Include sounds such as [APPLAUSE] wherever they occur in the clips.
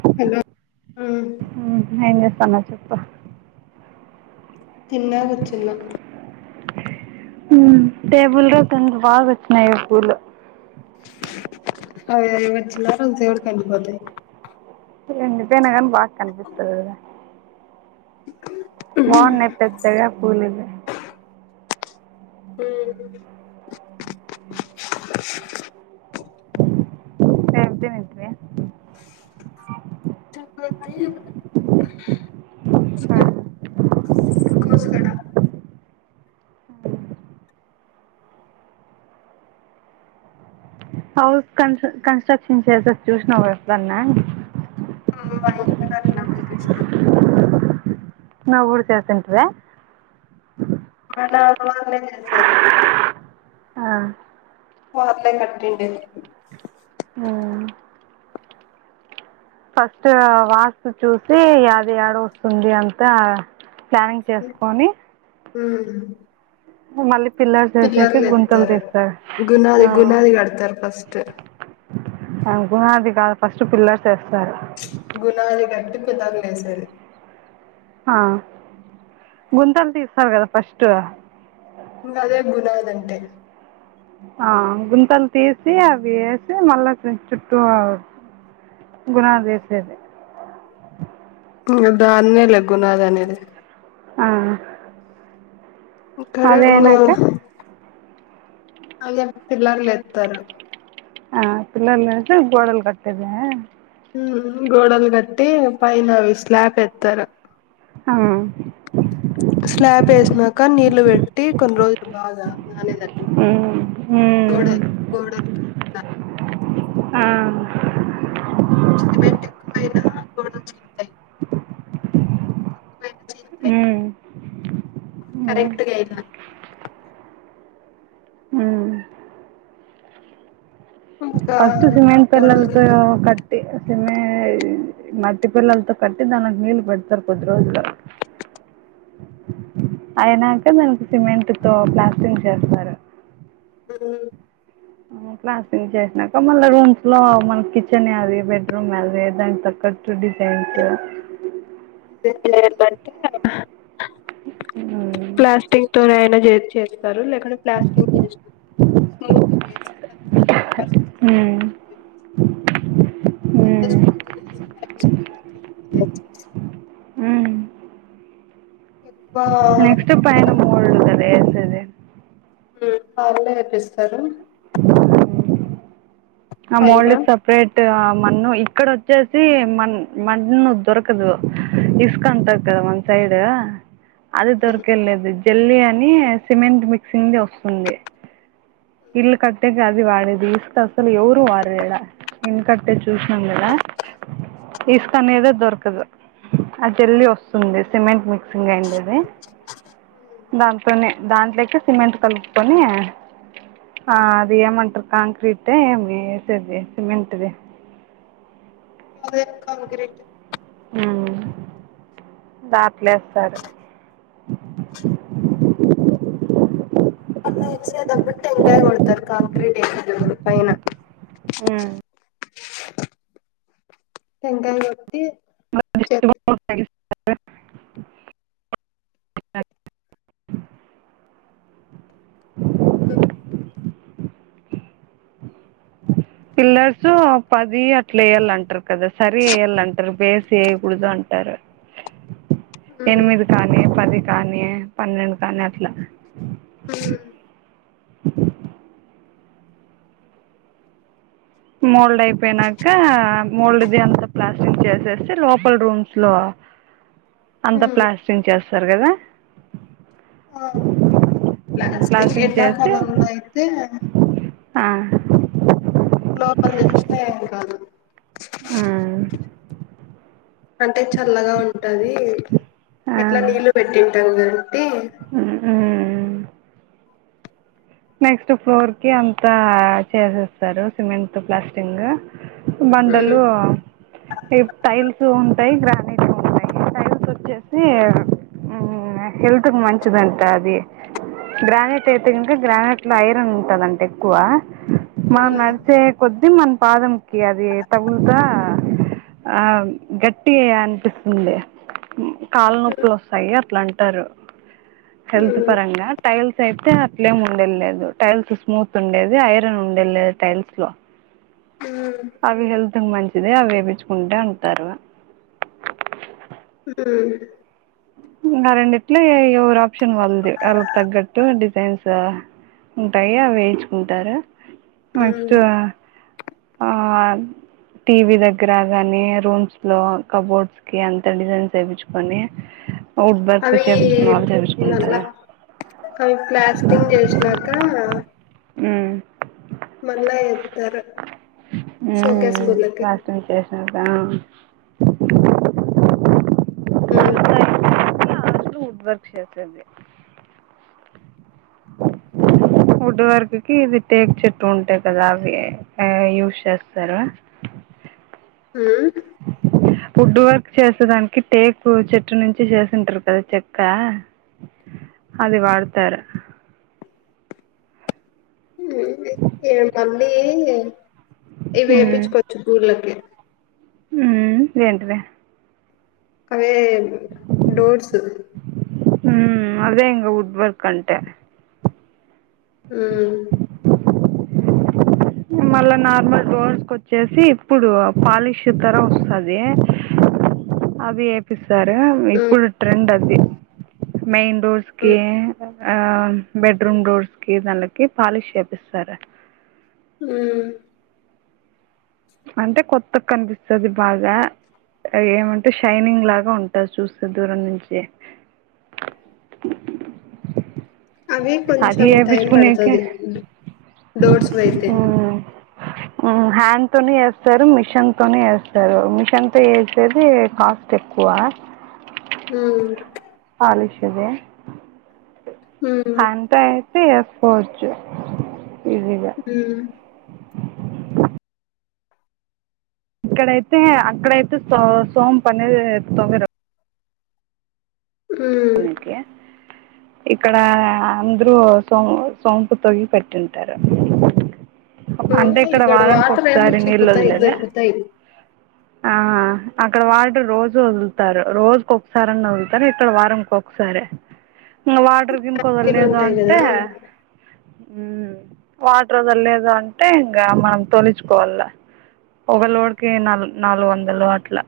హు hello ఉమ్ ఎంజేస్తాన్నావ్ చెప్పు తిన్న కూర్చున్న హు టేబుల్గా కొంత బాగొచ్చినాయి పూలు అవేవొచ్చిన దేవుడికెళ్ళిపోతాయి అసల్ ఎండిపోయినాగని బాగ్ కన్పిస్తాయి కదరా బాగున్నాయి పెద్దగా పుల్వ్వీ హు ఏం [UNINTELLIGIBLE] టివే [UNINTELLIGIBLE] ఉన్నాయి తీస్కో కోస్కడా హౌస్ కన్ కన్స్ట్రక్షన్ చేసేది చూసినవా ఎప్పుడన్నా ఆ [UNINTELLIGIBLE] ఇంటికాడ ఉన్నపుడు చూసినా నా ఊర్ చూసుంటివా నాక్ మా అన్నే తెచ్చేది ఆ మా అన్నాయి కట్టిండేది హు ఫస్ట్ వాస్తు చూసి అది యాడ వస్తుంది అంతా ప్లానింగ్ చేసుకొని హుమ్ మళ్ళీ పిల్లర్ చేసేసి గుంతలు తీస్తారు గునాది గునాది కడతారు ఫస్ట్ ఆ గు అది కాదు ఫస్ట్ పిల్లర్స్ ఏస్తారు గుణ అది గట్టుకు కుదర్లు ఏసేది ఆ గుంతలు తీస్తారు కదా ఫస్ట్ ఇంగ అదే బునాదంటే ఆ గుంతలు తీసి అవి యేసి మళ్ళా చుట్టూ గునాలుదీసేది ఇంగ దాన్నే లే గునాది అనేది ఆ ఒక్కరే అదే ఇంగ అయినాక అదయ్యాక పిల్లరు లేప్తరు ఆ పిల్లర్ లేస్తే గోడల్ గట్టదే ఉమ్ గోడలు గట్టి పైన అవి స్లాబ్ ఎత్తరు ఉమ్, స్లాబ్ యేసినాక నీ లు పెట్టి కొన్ని రోజులు బాగా నానే దాన్కి గోడ ఉమ్, గోడకి ఆ ఆ పైనా గోడ చింత్తయ్ ఉమ్ ఉమ్, కరెక్ట్ గైనా ఉమ్. ఇంకా ఫస్ట్ సిమెంట్ గోడల పెల్లల్ తో కింద కట్టి సిమె మట్టి పెల్లలతో కట్టి దానికి నీళ్లు పెడతారు కొద్ది రోజుల అయినాక దానికి సిమెంట్ తో ప్లాస్టింగ్ చేస్తారు అ ప్లాస్టింగ్ చేసినాక మళ్ళ రూమ్స్ లో మన కిచెన్ అది బెడ్రూమ్ అది దానికి తక్క టు డిజైన్స్ పిల్లరు బడితే ప్లాస్టింగ్ తో అయినా చేస్తారు లేకుంటే ప్లాస్టింగ్ చేసినాకా స్మిత్ చేస్ ఉమ్ [UNINTELLIGIBLE] ఎక్కువ నెక్స్ట్ పైన మోల్డ్ గదా యేసేది ఉమ్ వాళ్ళే ఏప్పిస్తారు ఆ పైన మోల్డ్ కి సప్రేట్ మన్ను ఇక్కడ వచ్చేసి మ మన్ను దొరకదు ఇసుక అంటరు కదా మన సై డు అది ఉమ్. దొరకేలేదు జల్లి అని సిమెంట్ మిక్సింగ్ వస్ ఉంది ఇల్లు కట్టేక అది వాడేది ఇసుక అసలు ఎవ రు వారు వేళ ఇంకట్టే చూసినం గదా ఇసుక అనేదే దొరకదు ఆ జల్లి వస్తుంది సిమెంట్ మిక్సింగ్ గ్రైండర్ దాంతోనే దాంట్లోకి సిమెంట్ కలుపుకొని ఆ అది ఏమంటారు కాంక్రీటే ఏమి యేసేది సిమెంట్ది అదే కాంగ్రీటు ఉమ్ దాట్లేస్తారు [INAUDIBLE] అదే యేసేటప్పుడు టెంకాయ కొడతారు కాంక్రీట్ యేసేటప్పుడు పైన ఉమ్ టెంకాయ గొట్టి చె [UNINTELLIGIBLE] ఉమ్ [INAUDIBLE] పిల్లర్స్ పది అట్లా వెయ్యాల అంటారు కదా సరి వెయ్యాల అంటారు బేస్ వేయకూడదు అంటారు ఉమ్. ఎనిమిది కానీ పది కానీ పన్నెండు కానీ అట్లా మోల్డ్ అయిపోనాక మోల్డ్ ది అంత ప్లాస్టిక్ చేసేసి లోపల్ రూమ్స్ లో అంత ఉమ్. ప్లాస్టింగ్ చేస్తారు కదా ఆ ప్లాస్టిక్ ప్లాస్టింగ్ ఎలా చేసి చలం అయితే ఆ అప్పలు తెలిస్తే కాదు ఆ అంటే చల్లగా ఉంటది ఆ ఎట్లా నీళ్లు పెట్టుంటారు కంటీ ఆ నెక్స్ట్ ఫ్లోర్ కి అంతా చేసేస్తారు సిమెంట్ ప్లాస్టింగ్ ఉమ్. బండలు టైల్స్ ఉంటాయి గ్రానైట్ ఉంటాయి టైల్స్ వచ్చేసి హెల్త్ కి మంచిదంట అది గ్రనేట్ అయితే గ్రానేట్ లో ఐరన్ ఉంటది అంట ఎక్కువ మా హ్మ్. మరిది కొద్ది దిమ్ మన పాదం కి అది తగులుతా ఆ గట్టి అంటుకుంది కాళ్ళ నొప్పులు వస్తాయి అట్లా అంటారు హెల్త్ హ్మ్. పారంగా టైల్స్ అయితే లేమ్ ఉండే లేదు టైల్స్ స్మూత్ ఉండేది ఐరన్ ఉండే లేదు టైల్స్ లో అవి హెల్త్ అంతకు మంచిదే అవి వేపిచ్చుకుంటా అంటారు ఉ ఆ రెండిట్లే ఎవరు ఆప్షన్ వాలదు వాళ్ళకి తగ్గట్టు డిజైన్స్ ఉంటాయి అవి వేయించుకుంటారు నెక్స్ట్ హ్మ్. ఆ టీవీ దగ్గర అవన్నీ రూమ్స్ లో కబోర్డ్స్ కి అంత డిజైన్స్ వేప్పించుకొని అవి చేపించుకుంటారు నల్లక్ అవి ప్లాస్టింగ్ చేసినాక మల్ల ఎప్పు ఉ గుళ్ళకి ప్లాస్టింగ్ చేసాక ఉ అ వాళ్లు ఉడ్ వర్క్ చేస్తుంది వుడ్ వర్క్ కి ఇవి టేక్ చెట్టు ఉంటాయి కదా అవి ఏ ఈ యూస్ చేస్తారు ఉ ఫుడ్ వర్క్ చేసేడానికి టేక్ చెట్టు నుంచి చేసింటారు కదా చెక్క అది వాడతారు హ్మ్. ఏ మళ్ళీ ఇ వేపించుకోవచ్చు ఊర్లకి ఉ ఏంటిది అవే డోర్స్ హ అవే ఇంగ వుడ్ వర్క్ అంటే ఆ మళ్ళా నార్మల్ డోర్స్ కి వచ్చేసి ఇప్పుడు పాలిష్ తరా వస్తది అది ఏపి సార హ్మ్. ఇప్పుడు ట్రెండ్ అది మెయిన్ రోడ్స్ కి హ్మ్. ఆ బెడ్రూమ్ డోర్స్ కి దాండ్లకి పాలిష్ చేపిస్తారు హు అంటే కొత్తగ కనిపిస్తది బాగా ఏమంటే షైనింగ్ లాగ ఉంటది చూస్తే దూరం నుంచి అవి అది కొంచెం టైం వేయించుకునేకే పడుతది డోర్స్ వయితే హ్యాండ్ తోని వేస్తారు మిషన్ తోని వేస్తారు మిషన్ తో వేసేది కాస్ట్ ఎక్ వా హు [UNINTELLIGIBLE] [UNINTELLIGIBLE] హ్మ్. అయితే చేసుకోవచ్చు ఈజీగా హ్మ్. ఇక్కడైతే అక్కడైతే సో సోమ్పనేది [UNINTELLIGIBLE] హు నీకు ఇక్కడ అందరూ సో సోంపు తొగి పెట్టింటారు అంటే హ్మ్. ఇక్కడ వారనికి వాటరేమో ఒకసారి నీళ్ళు చిక్కుతాయి, వదిలేది దొరుకుతాయి. అక్కడ వాటర్ రోజు వదులుతారు రోజుకి ఒకసారన్న వదులుతారు ఇక్కడ వారం ఒకసారి ఇంగ వాటర్ గినుక వదలలేదు గిన్నుంటాయి అంటే గదా! వాటర్ వదల లేదు అంటే ఇంకా మనం తొలిచుకోవాల ఒక లోడ్కి నాలు నాలుగు వందలు అట్ల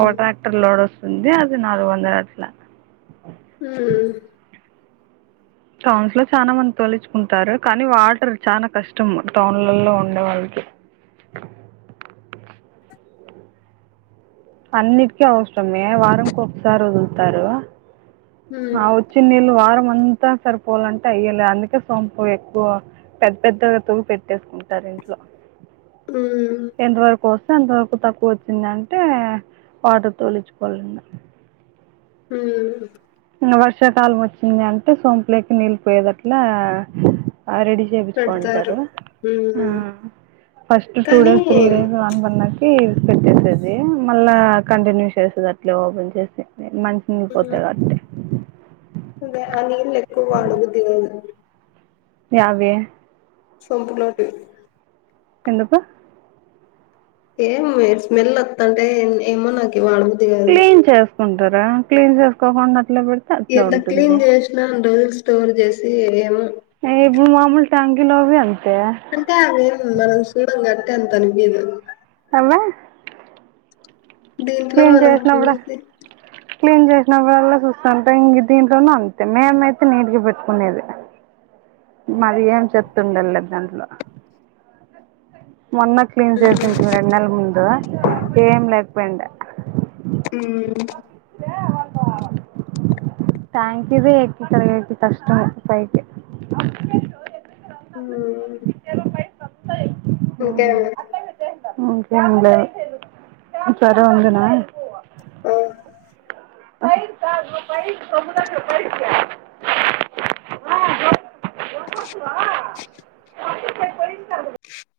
ఒక ట్రాక్టర్ లోడ్ వస్తుంది అది నాలుగు వందలు అట్ల ఊ టౌన్స్ లో చాన మంది తోలుచుకుంటారు కానీ వాటర్ చాలా కష్టం టౌన్ లలో ఉండే వాళ్ అన్నిటికీ అవసరమే వారం కి ఒకసారి వదులుతారు హ్మ్. ఆ ఒచ్చిన నీళ్ళు వారం వ అంత సరిపోవాలంటే అయ్యలే అందుకే సొంపు ఎక్కువ పెద్ద పెద్దగా తొవ్వి పెట్టేసుకుంటారు అట్ల హ్మ్. ఎంత వరుకో అంతవరకు తక్కువ వచ్చింది అంటే [UNINTELLIGIBLE] తోలుచుకోవాల ఇంగ ఊ వర్షాకాలం వచ్చింది అంటే సోంపులేకి నీళ్ళి పోయేది అట్ల రెడీ పెడతారు. చేపించుకోనింటారు హ్మ్. ఫస్ట్ టూ కానీ డేస్ త్రీ డేస్ అన్ బనకి పెట్టేసేది మళ్ళా కంటిన్యూ చేసేది అట్లే ఓపెన్ చేసి [UNINTELLIGIBLE] అంటే ఆ నీళ్ళు ఎక్కువ వడ బుద్ధిగాదు ఇగవి సొంతలోటి ఎందుకు ఏ స్మెల్ వత్త అంటే ఏమైనక్ క్లీన్ చేసుకుంటరా క్లీన్ చేసుకోకుండా అట్లా పెడితే అట్లా ఎంత క్లీన్ ఉంటుంది చేసినా రోజ్ స్టోర్ చేసి ఏమో ఎబు మాముూల్ టాంకిలోవన్ అంటే అవేం మనం చూడం కాబట్టి అంత అనిపియదు అవ్వ దీంట్లో మనం చేసినప్పుడు చూస్తే క్లీన్ చేసినప్పుడల్ల చూస్తంట ఇంగ దీంట్లోను అంతే మేమయితే నీట్గా పెట్కునేది [UNINTELLIGIBLE] మరి ఏం చెప్తుండలేద్ దాంట్లో మొన్న క్లీన్ హ్మ్. చేసింట రెండు నెల్ల ముందు ఏం లేక్పోయిండే ఉమ్ ట్యాంకిది ఎక్కుతరూ కద ఎంత కష్టమో పైకి ఉమ్ ఇంకే అండి ఇంకేం లేదు సరే ఉండనా ఉమ్ పైక్ కాద్ర పైక్ కొమ్ము దగ్గర పైకి [UNINTELLIGIBLE] ఫస్ట్ వల కట్టిపెట్ పోయుంటర్ పాయింటు